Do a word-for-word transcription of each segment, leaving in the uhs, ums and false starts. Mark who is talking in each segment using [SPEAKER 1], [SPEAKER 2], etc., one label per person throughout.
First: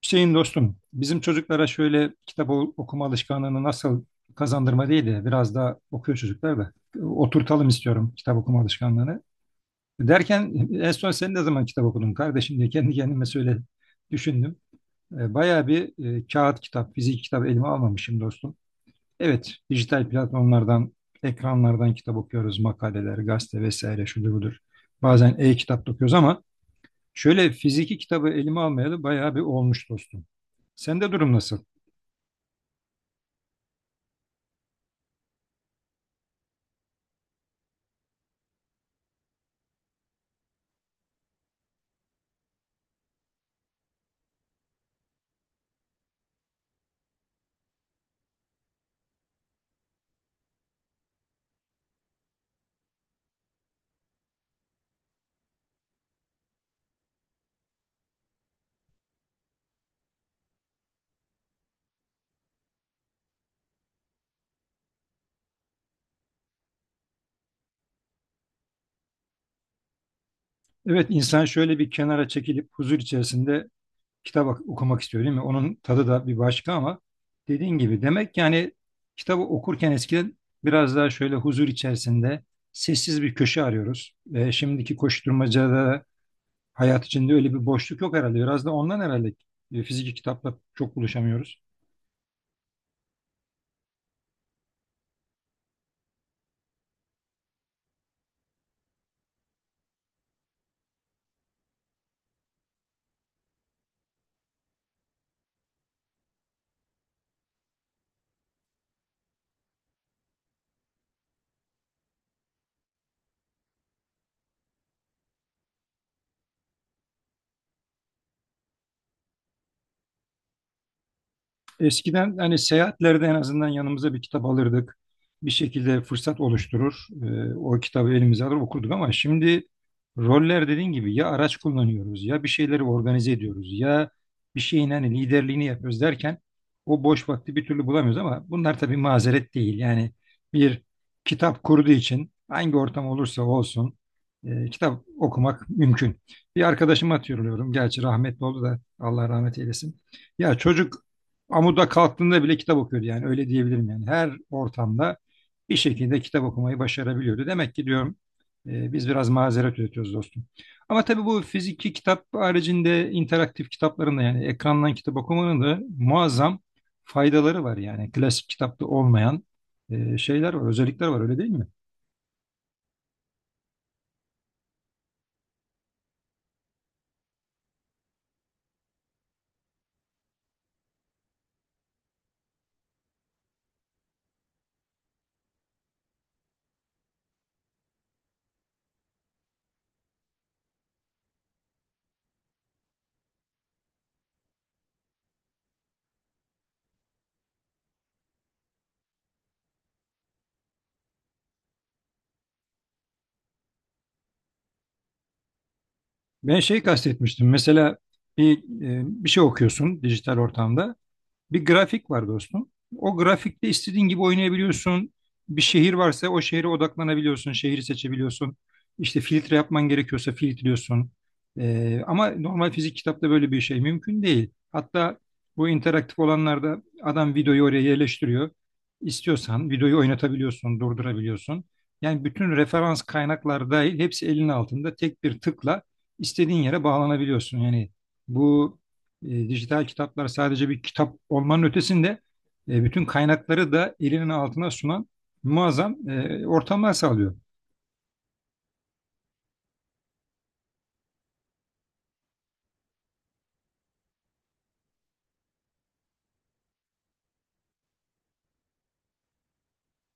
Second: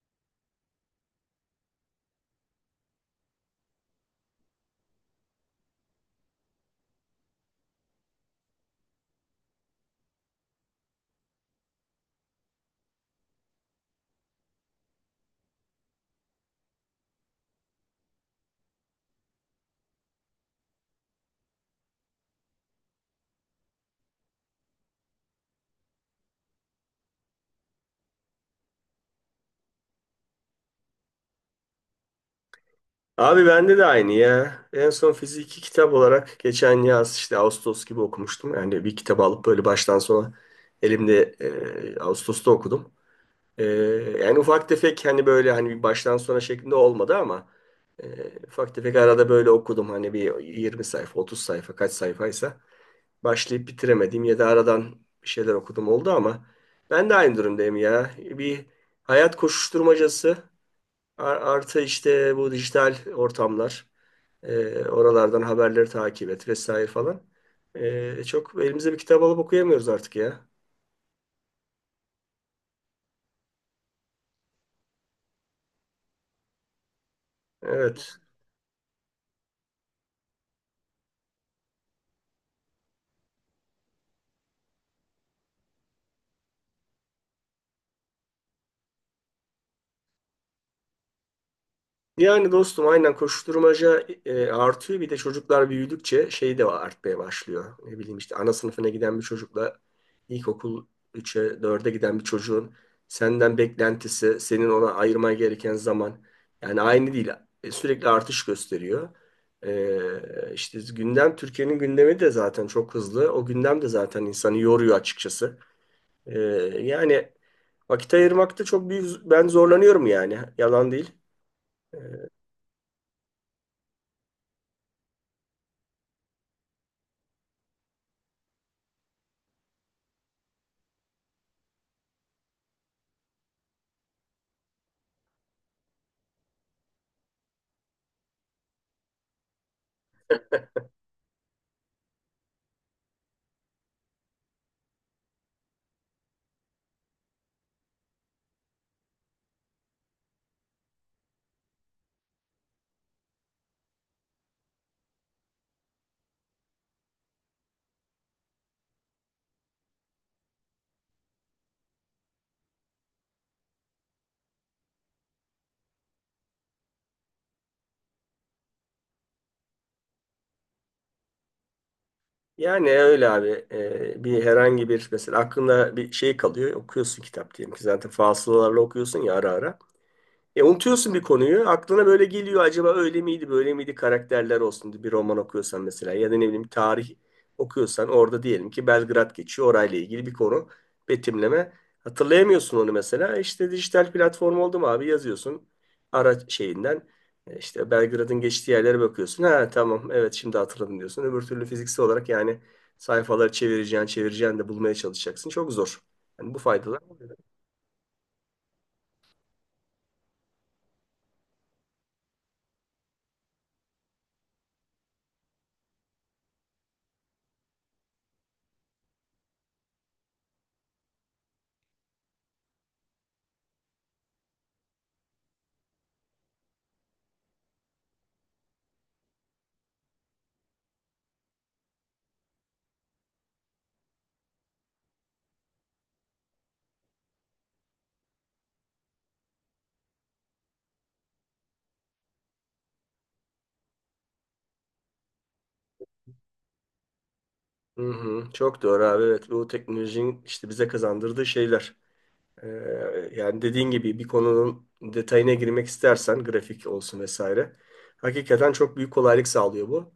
[SPEAKER 1] Şeyin dostum, bizim çocuklara şöyle kitap o- okuma alışkanlığını nasıl kazandırma değil de biraz daha okuyor çocuklar da e, oturtalım istiyorum kitap okuma alışkanlığını. Derken en son sen ne zaman kitap okudun kardeşim diye kendi kendime söyle düşündüm. E, Bayağı bir e, kağıt kitap, fizik kitap elime almamışım dostum. Evet, dijital platformlardan, ekranlardan kitap okuyoruz, makaleler, gazete vesaire şudur budur. Bazen e-kitap da okuyoruz ama şöyle fiziki kitabı elime almayalı bayağı bir olmuş dostum. Sende durum nasıl?
[SPEAKER 2] Abi bende de aynı ya. En son fiziki kitap olarak geçen yaz işte Ağustos gibi okumuştum. Yani bir kitabı alıp böyle baştan sona elimde e, Ağustos'ta okudum. E, Yani ufak tefek hani böyle hani bir baştan sona şeklinde olmadı ama e, ufak tefek arada böyle okudum. Hani bir yirmi sayfa otuz sayfa kaç sayfaysa başlayıp bitiremedim ya da aradan bir şeyler okudum oldu ama ben de aynı durumdayım ya. Bir hayat koşuşturmacası ar- artı işte bu dijital ortamlar. E, oralardan haberleri takip et vesaire falan. E, çok elimizde bir kitap alıp okuyamıyoruz artık ya.
[SPEAKER 1] Evet, insan şöyle bir kenara çekilip huzur içerisinde kitap ok- okumak istiyor değil mi? Onun tadı da bir başka ama dediğin gibi
[SPEAKER 2] Evet.
[SPEAKER 1] demek ki yani kitabı okurken eskiden biraz daha şöyle huzur içerisinde sessiz bir köşe arıyoruz. E, şimdiki koşturmacada hayat içinde öyle bir boşluk yok herhalde. Biraz da ondan herhalde e, fiziki kitapla çok buluşamıyoruz.
[SPEAKER 2] Yani dostum aynen koşuşturmaca e, artıyor. Bir de çocuklar büyüdükçe şey de artmaya başlıyor. Ne bileyim işte ana sınıfına giden bir çocukla ilkokul üçe dörde giden bir çocuğun senden beklentisi, senin ona ayırman gereken zaman yani aynı değil. E, sürekli artış gösteriyor. E, işte gündem Türkiye'nin gündemi de zaten çok hızlı. O gündem de zaten insanı yoruyor açıkçası. E, Yani vakit ayırmakta çok büyük ben zorlanıyorum yani. Yalan değil.
[SPEAKER 1] Eskiden hani seyahatlerde en azından yanımıza bir kitap alırdık. Bir şekilde fırsat oluşturur, e, o kitabı elimize alır okurduk ama şimdi roller dediğin gibi ya araç kullanıyoruz ya bir şeyleri organize ediyoruz ya bir şeyin hani liderliğini yapıyoruz derken o boş vakti bir türlü bulamıyoruz ama bunlar tabii mazeret değil. Yani bir kitap kurduğu için hangi ortam olursa olsun e, kitap okumak mümkün. Bir arkadaşıma hatırlıyorum. Gerçi rahmetli oldu da Allah rahmet eylesin. Ya çocuk amuda kalktığında bile kitap okuyordu yani öyle diyebilirim yani. Her ortamda bir şekilde kitap okumayı başarabiliyordu. Demek ki diyorum, e, biz biraz mazeret üretiyoruz dostum. Ama tabii bu fiziki kitap haricinde interaktif kitapların da yani ekrandan kitap okumanın da muazzam faydaları var yani. Klasik kitapta olmayan e, şeyler var, özellikler var, öyle değil mi?
[SPEAKER 2] Yani öyle abi. Ee, bir herhangi bir mesela aklında bir şey kalıyor okuyorsun kitap diyelim ki zaten fasılalarla okuyorsun ya ara ara. E unutuyorsun bir konuyu. Aklına böyle geliyor acaba öyle miydi böyle miydi karakterler olsun diye bir roman okuyorsan mesela ya da ne bileyim tarih okuyorsan orada diyelim ki Belgrad geçiyor orayla ilgili bir konu betimleme. Hatırlayamıyorsun onu mesela. İşte dijital platform oldu mu abi yazıyorsun araç şeyinden. E işte Belgrad'ın geçtiği yerlere bakıyorsun. Ha tamam evet şimdi hatırladım diyorsun. Öbür türlü fiziksel olarak yani sayfaları çevireceğin çevireceğin de bulmaya çalışacaksın. Çok zor. Yani bu
[SPEAKER 1] Ben şey
[SPEAKER 2] faydalar.
[SPEAKER 1] kastetmiştim mesela bir, e, bir şey okuyorsun dijital ortamda. Bir grafik var dostum. O grafikte istediğin gibi oynayabiliyorsun. Bir şehir varsa o şehre odaklanabiliyorsun, şehri seçebiliyorsun. İşte filtre yapman gerekiyorsa filtriyorsun. Ee, ama normal fizik kitapta böyle bir şey mümkün değil. Hatta bu interaktif olanlarda adam videoyu oraya yerleştiriyor. İstiyorsan videoyu oynatabiliyorsun, durdurabiliyorsun. Yani bütün referans kaynaklar dahil hepsi elinin altında tek bir tıkla istediğin yere bağlanabiliyorsun. Yani bu e, dijital kitaplar sadece bir kitap olmanın ötesinde e, bütün kaynakları da elinin altına sunan muazzam e, ortamlar sağlıyor.
[SPEAKER 2] Hı hı, çok doğru abi evet bu teknolojinin işte bize kazandırdığı şeyler. Ee, Yani dediğin gibi bir konunun detayına girmek istersen grafik olsun vesaire. Hakikaten çok büyük kolaylık sağlıyor bu.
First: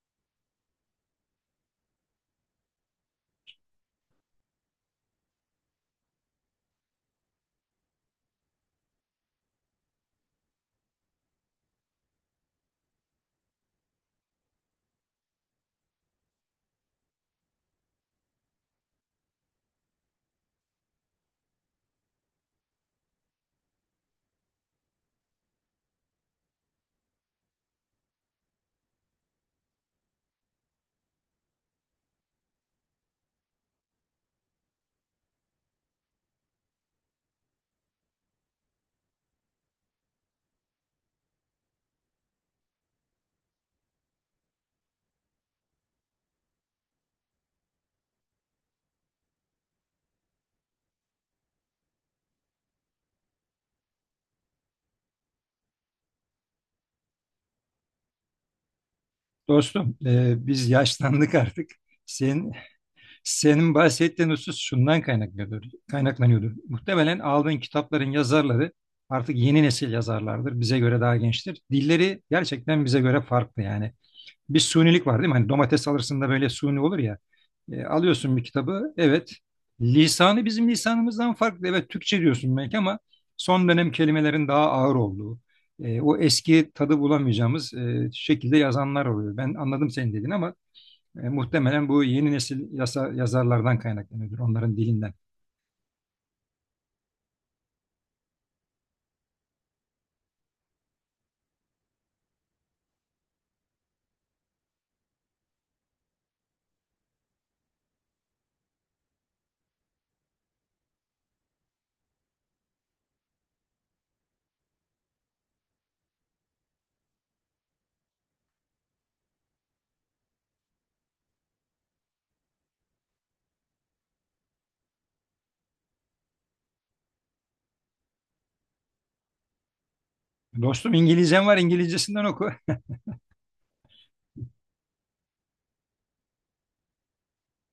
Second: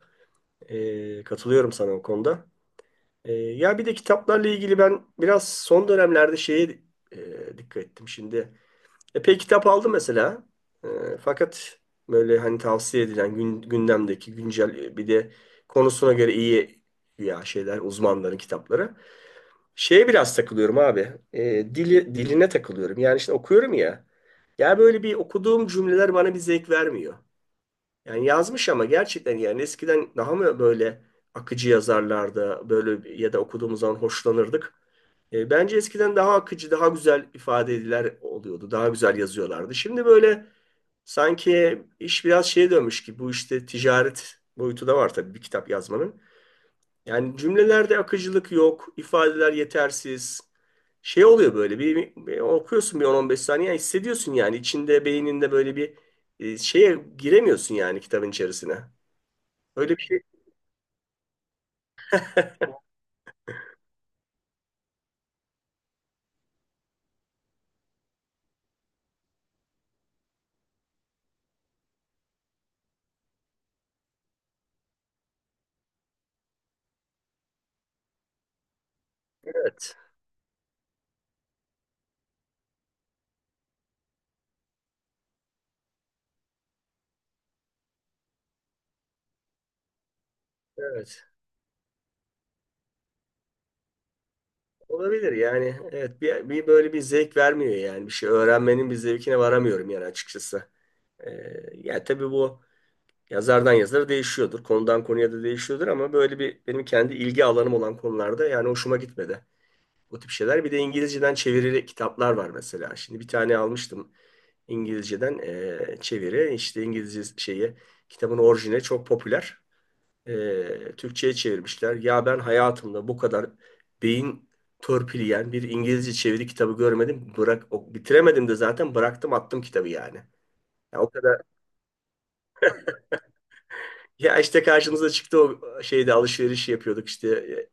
[SPEAKER 2] Ee, katılıyorum sana o konuda. Ee, ya bir de kitaplarla ilgili ben biraz son dönemlerde şeye e, dikkat ettim şimdi. Epey kitap aldım mesela. Ee, fakat böyle hani tavsiye edilen gün, gündemdeki güncel e, bir de konusuna göre iyi ya şeyler uzmanların kitapları. Şeye biraz takılıyorum abi. E, dili, diline takılıyorum. Yani şimdi okuyorum ya. Ya böyle bir okuduğum cümleler bana bir zevk vermiyor. Yani yazmış ama gerçekten yani eskiden daha mı böyle akıcı yazarlarda böyle bir- ya da okuduğumuz zaman hoşlanırdık. E, bence eskiden daha akıcı, daha güzel ifade ediler oluyordu. Daha güzel yazıyorlardı. Şimdi böyle sanki iş biraz şeye dönmüş ki bu işte ticaret boyutu da var tabii bir kitap yazmanın. Yani cümlelerde akıcılık yok, ifadeler yetersiz. Şey oluyor böyle bir, bir okuyorsun bir on on beş saniye yani hissediyorsun yani içinde beyninde böyle bir e, şeye giremiyorsun yani kitabın içerisine.
[SPEAKER 1] Dostum,
[SPEAKER 2] Öyle bir şey.
[SPEAKER 1] e, biz yaşlandık artık. Senin, senin bahsettiğin husus şundan kaynaklanıyordur, kaynaklanıyordur. Muhtemelen aldığın kitapların yazarları artık yeni nesil yazarlardır. Bize göre daha gençtir. Dilleri gerçekten bize göre farklı yani, bir sunilik var değil mi? Hani domates alırsın da böyle suni olur ya. E, alıyorsun bir kitabı. Evet.
[SPEAKER 2] Evet.
[SPEAKER 1] Lisanı bizim lisanımızdan farklı. Evet, Türkçe diyorsun belki ama son dönem kelimelerin daha ağır olduğu, e, o eski tadı bulamayacağımız e, şekilde yazanlar oluyor. Ben anladım senin dediğin ama
[SPEAKER 2] Evet.
[SPEAKER 1] e, muhtemelen bu yeni nesil yasa, yazarlardan kaynaklanıyordur, onların dilinden.
[SPEAKER 2] Olabilir yani. Evet bir, bir böyle bir zevk vermiyor yani bir şey öğrenmenin bir zevkine varamıyorum yani açıkçası. Ee, Yani tabii bu yazardan yazara değişiyordur. Konudan konuya da değişiyordur ama böyle bir benim kendi ilgi alanım olan konularda yani hoşuma gitmedi. O tip şeyler. Bir de İngilizceden çevirili kitaplar var mesela. Şimdi bir tane almıştım İngilizceden eee, çeviri. İşte İngilizce şeyi kitabın orijine çok popüler. Eee, Türkçe'ye çevirmişler. Ya ben hayatımda bu kadar beyin törpüleyen bir İngilizce çeviri kitabı görmedim. Bırak, o- bitiremedim de zaten bıraktım attım kitabı yani.
[SPEAKER 1] Dostum,
[SPEAKER 2] Ya o kadar
[SPEAKER 1] İngilizcen var, İngilizcesinden oku.
[SPEAKER 2] ya işte karşımıza çıktı o şeyde alışveriş yapıyorduk işte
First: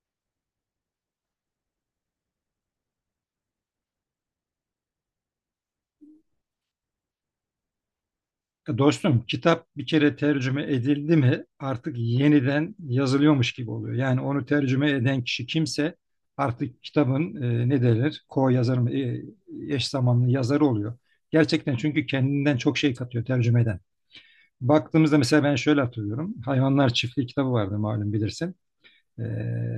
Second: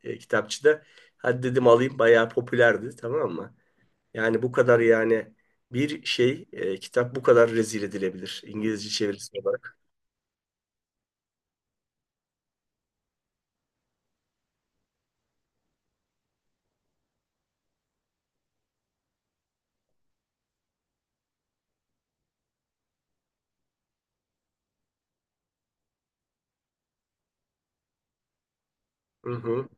[SPEAKER 2] e, e, kitapçıda. Hadi dedim alayım bayağı popülerdi tamam mı? Yani bu kadar yani bir şey e, kitap bu kadar rezil edilebilir İngilizce
[SPEAKER 1] Dostum,
[SPEAKER 2] çevirisi
[SPEAKER 1] kitap
[SPEAKER 2] olarak.
[SPEAKER 1] bir kere tercüme edildi mi artık yeniden yazılıyormuş gibi oluyor. Yani onu tercüme eden kişi kimse artık kitabın e, ne denir? Co-yazar mı? E, eş zamanlı yazarı oluyor. Gerçekten çünkü kendinden çok şey katıyor tercümeden. Baktığımızda mesela ben şöyle hatırlıyorum. Hayvanlar Çiftliği kitabı vardı, malum bilirsin. E,
[SPEAKER 2] Hı hı.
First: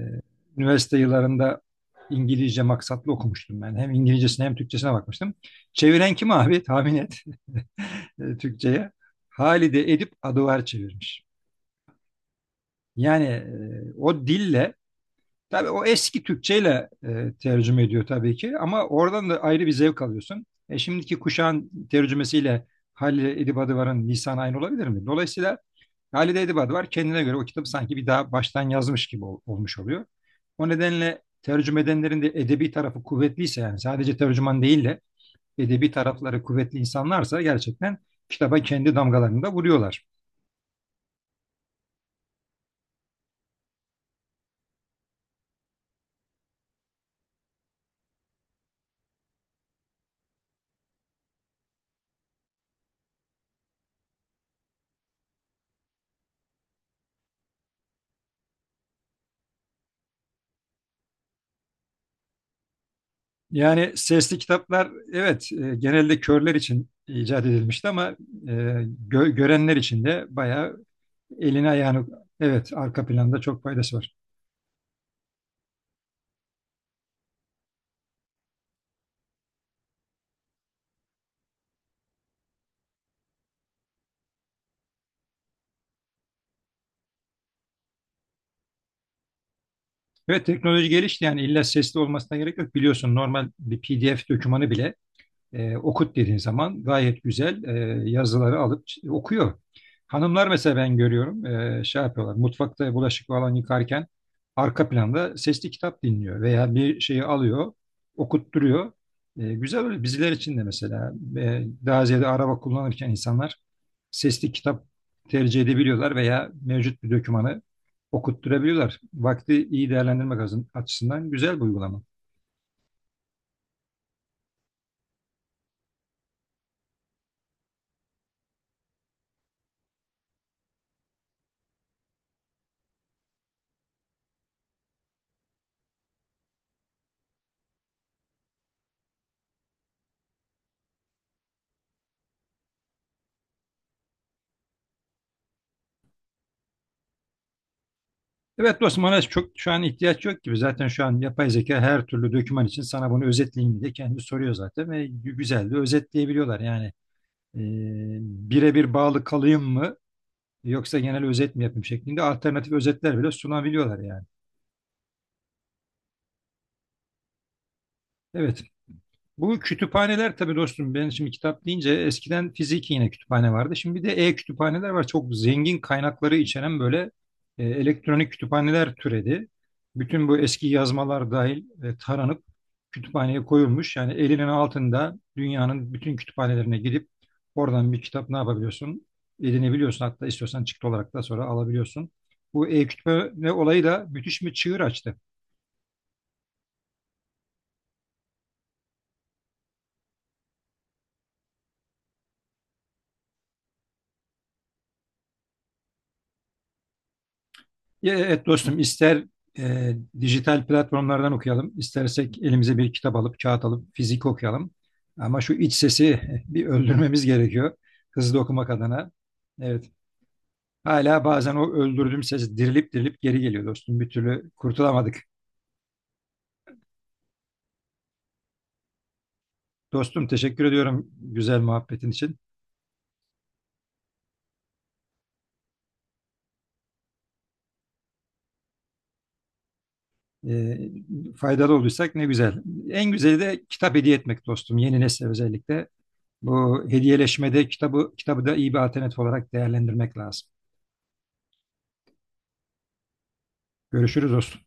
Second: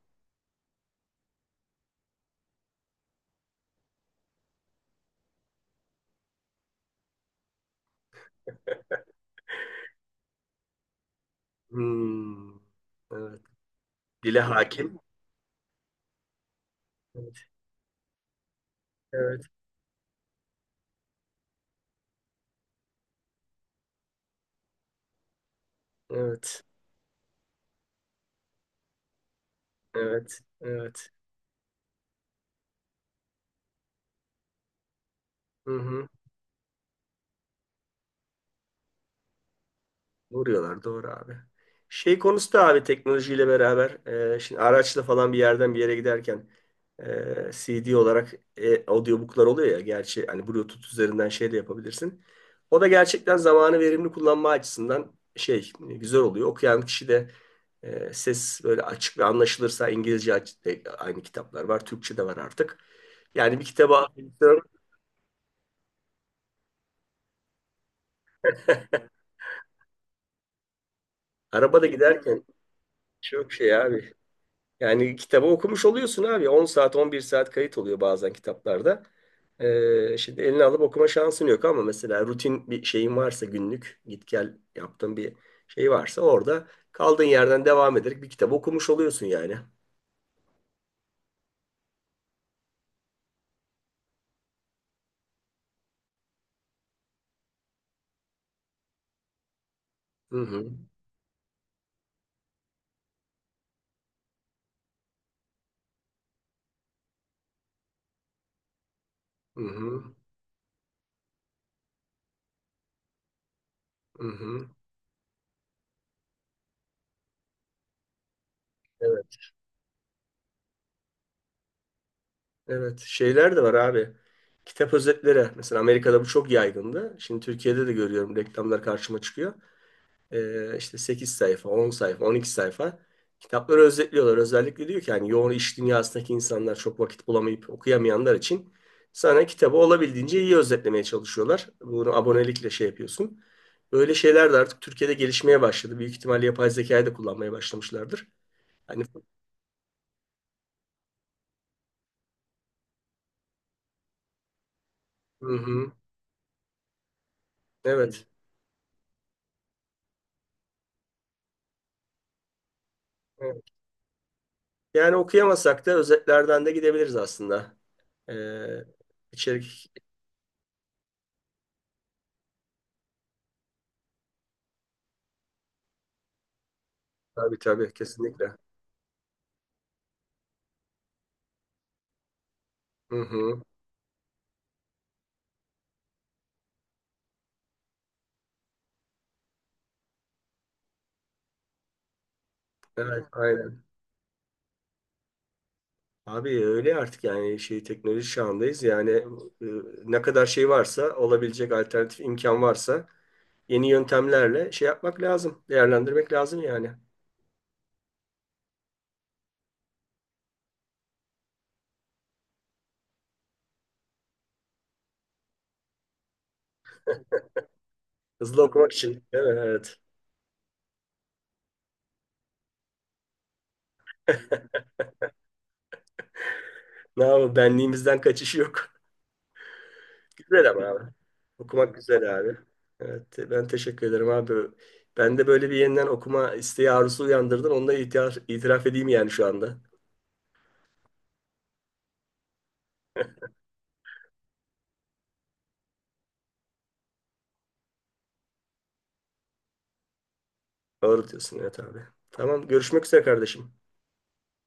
[SPEAKER 1] Üniversite yıllarında İngilizce maksatlı okumuştum ben. Hem İngilizcesine hem Türkçesine bakmıştım. Çeviren kim abi? Tahmin et, e, Türkçe'ye Halide Edip Adıvar çevirmiş.
[SPEAKER 2] Hmm.
[SPEAKER 1] Yani
[SPEAKER 2] Evet.
[SPEAKER 1] e, o
[SPEAKER 2] Dile
[SPEAKER 1] dille,
[SPEAKER 2] hakim.
[SPEAKER 1] tabii o eski Türkçeyle e,
[SPEAKER 2] Evet.
[SPEAKER 1] tercüme ediyor tabii ki ama oradan da
[SPEAKER 2] Evet.
[SPEAKER 1] ayrı bir zevk alıyorsun. E, şimdiki kuşağın tercümesiyle Halide Edip Adıvar'ın lisanı aynı olabilir mi? Dolayısıyla Halide Edip
[SPEAKER 2] Evet.
[SPEAKER 1] Adıvar kendine göre o kitabı sanki bir daha baştan yazmış gibi ol- olmuş oluyor.
[SPEAKER 2] Evet.
[SPEAKER 1] O
[SPEAKER 2] Evet.
[SPEAKER 1] nedenle tercüme edenlerin de edebi tarafı kuvvetliyse yani sadece tercüman değil de
[SPEAKER 2] Hı
[SPEAKER 1] edebi
[SPEAKER 2] hı.
[SPEAKER 1] tarafları kuvvetli insanlarsa gerçekten kitaba kendi damgalarını da vuruyorlar.
[SPEAKER 2] Vuruyorlar doğru abi. Şey konusu da abi teknolojiyle beraber e, şimdi araçla falan bir yerden bir yere giderken e, C D olarak e, audiobooklar oluyor ya gerçi hani Bluetooth üzerinden şey de yapabilirsin. O da gerçekten zamanı verimli kullanma açısından şey güzel oluyor. Okuyan kişi de e, ses böyle açık ve anlaşılırsa İngilizce aç- de aynı kitaplar var. Türkçe de var artık. Yani bir
[SPEAKER 1] Yani
[SPEAKER 2] kitaba
[SPEAKER 1] sesli kitaplar, evet, e, genelde körler için icat edilmişti ama e, gö- görenler için de bayağı elini
[SPEAKER 2] arabada
[SPEAKER 1] ayağını,
[SPEAKER 2] giderken
[SPEAKER 1] evet, arka planda
[SPEAKER 2] çok
[SPEAKER 1] çok
[SPEAKER 2] şey
[SPEAKER 1] faydası
[SPEAKER 2] abi.
[SPEAKER 1] var.
[SPEAKER 2] Yani kitabı okumuş oluyorsun abi. on saat on bir saat kayıt oluyor bazen kitaplarda. Ee, şimdi eline alıp okuma şansın yok ama mesela rutin bir şeyin varsa günlük git gel yaptığın bir şey varsa orada kaldığın yerden devam ederek bir kitabı okumuş oluyorsun yani.
[SPEAKER 1] Evet, teknoloji gelişti yani illa sesli olmasına gerek yok. Biliyorsun, normal bir P D F dokümanı bile e, okut dediğin zaman gayet güzel e, yazıları alıp okuyor.
[SPEAKER 2] Hı
[SPEAKER 1] Hanımlar
[SPEAKER 2] hı.
[SPEAKER 1] mesela, ben görüyorum, e, şey yapıyorlar mutfakta bulaşık falan yıkarken arka planda sesli kitap dinliyor veya bir şeyi alıyor okutturuyor. E,
[SPEAKER 2] Hı
[SPEAKER 1] güzel öyle.
[SPEAKER 2] hı.
[SPEAKER 1] Bizler için de mesela e, daha ziyade araba kullanırken insanlar
[SPEAKER 2] Hı
[SPEAKER 1] sesli
[SPEAKER 2] hı.
[SPEAKER 1] kitap tercih edebiliyorlar veya mevcut bir dokümanı okutturabiliyorlar.
[SPEAKER 2] Evet.
[SPEAKER 1] Vakti iyi değerlendirmek açısından güzel bir uygulama.
[SPEAKER 2] Evet. Şeyler de var abi. Kitap özetleri. Mesela Amerika'da bu çok yaygındı. Şimdi Türkiye'de de görüyorum reklamlar karşıma çıkıyor. Ee, işte sekiz sayfa, on sayfa, on iki sayfa kitapları özetliyorlar. Özellikle diyor ki hani yoğun iş dünyasındaki insanlar çok vakit bulamayıp okuyamayanlar için sana kitabı olabildiğince iyi özetlemeye çalışıyorlar. Bunu abonelikle şey yapıyorsun. Böyle şeyler de artık Türkiye'de gelişmeye başladı. Büyük ihtimalle yapay zekayı da kullanmaya başlamışlardır.
[SPEAKER 1] Evet dostum,
[SPEAKER 2] Hani
[SPEAKER 1] ona çok şu an ihtiyaç yok gibi. Zaten şu an yapay zeka her türlü doküman için sana bunu özetleyin diye kendi soruyor zaten ve gü-
[SPEAKER 2] hı
[SPEAKER 1] güzel de
[SPEAKER 2] hı,
[SPEAKER 1] özetleyebiliyorlar. Yani e,
[SPEAKER 2] evet.
[SPEAKER 1] birebir bağlı kalayım mı yoksa genel özet mi yapayım şeklinde alternatif özetler bile
[SPEAKER 2] Evet.
[SPEAKER 1] sunabiliyorlar yani.
[SPEAKER 2] Yani okuyamasak da özetlerden de gidebiliriz aslında.
[SPEAKER 1] Evet.
[SPEAKER 2] Ee,
[SPEAKER 1] Bu
[SPEAKER 2] içerik
[SPEAKER 1] kütüphaneler tabii dostum, ben şimdi kitap deyince eskiden fiziki yine kütüphane vardı. Şimdi bir de e-kütüphaneler var. Çok zengin kaynakları içeren böyle
[SPEAKER 2] tabii
[SPEAKER 1] e,
[SPEAKER 2] tabii
[SPEAKER 1] elektronik
[SPEAKER 2] kesinlikle.
[SPEAKER 1] kütüphaneler türedi. Bütün bu eski yazmalar dahil e, taranıp
[SPEAKER 2] Hı
[SPEAKER 1] kütüphaneye
[SPEAKER 2] hı,
[SPEAKER 1] koyulmuş. Yani elinin altında dünyanın bütün kütüphanelerine gidip oradan bir kitap ne yapabiliyorsun? Edinebiliyorsun, hatta istiyorsan çıktı olarak da sonra alabiliyorsun. Bu
[SPEAKER 2] evet
[SPEAKER 1] e-kütüphane
[SPEAKER 2] aynen.
[SPEAKER 1] olayı da müthiş bir çığır açtı.
[SPEAKER 2] Abi öyle artık yani şey teknoloji çağındayız. Yani e, ne kadar şey varsa olabilecek alternatif imkan varsa yeni yöntemlerle şey yapmak lazım. Değerlendirmek lazım yani.
[SPEAKER 1] Evet dostum, ister e, dijital platformlardan okuyalım, istersek elimize bir kitap alıp kağıt alıp fizik okuyalım. Ama şu iç sesi bir öldürmemiz gerekiyor hızlı
[SPEAKER 2] Hızlı
[SPEAKER 1] okumak
[SPEAKER 2] okumak
[SPEAKER 1] adına.
[SPEAKER 2] için. Değil mi?
[SPEAKER 1] Evet,
[SPEAKER 2] Evet.
[SPEAKER 1] hala bazen o öldürdüğüm ses dirilip dirilip geri geliyor dostum. Bir türlü kurtulamadık.
[SPEAKER 2] Ne yapalım benliğimizden kaçış yok.
[SPEAKER 1] Dostum, teşekkür
[SPEAKER 2] Güzel ama abi.
[SPEAKER 1] ediyorum güzel
[SPEAKER 2] Okumak
[SPEAKER 1] muhabbetin için.
[SPEAKER 2] güzel abi. Evet ben teşekkür ederim abi. Ben de böyle bir yeniden okuma isteği arzusu uyandırdın. Onunla itiraf, itiraf edeyim yani şu anda.
[SPEAKER 1] E, faydalı olduysak ne güzel. En güzeli de kitap hediye etmek dostum, yeni nesle özellikle. Bu hediyeleşmede kitabı kitabı da iyi bir alternatif olarak değerlendirmek lazım.
[SPEAKER 2] Doğru diyorsun evet abi. Tamam görüşmek üzere kardeşim.
[SPEAKER 1] Görüşürüz dostum.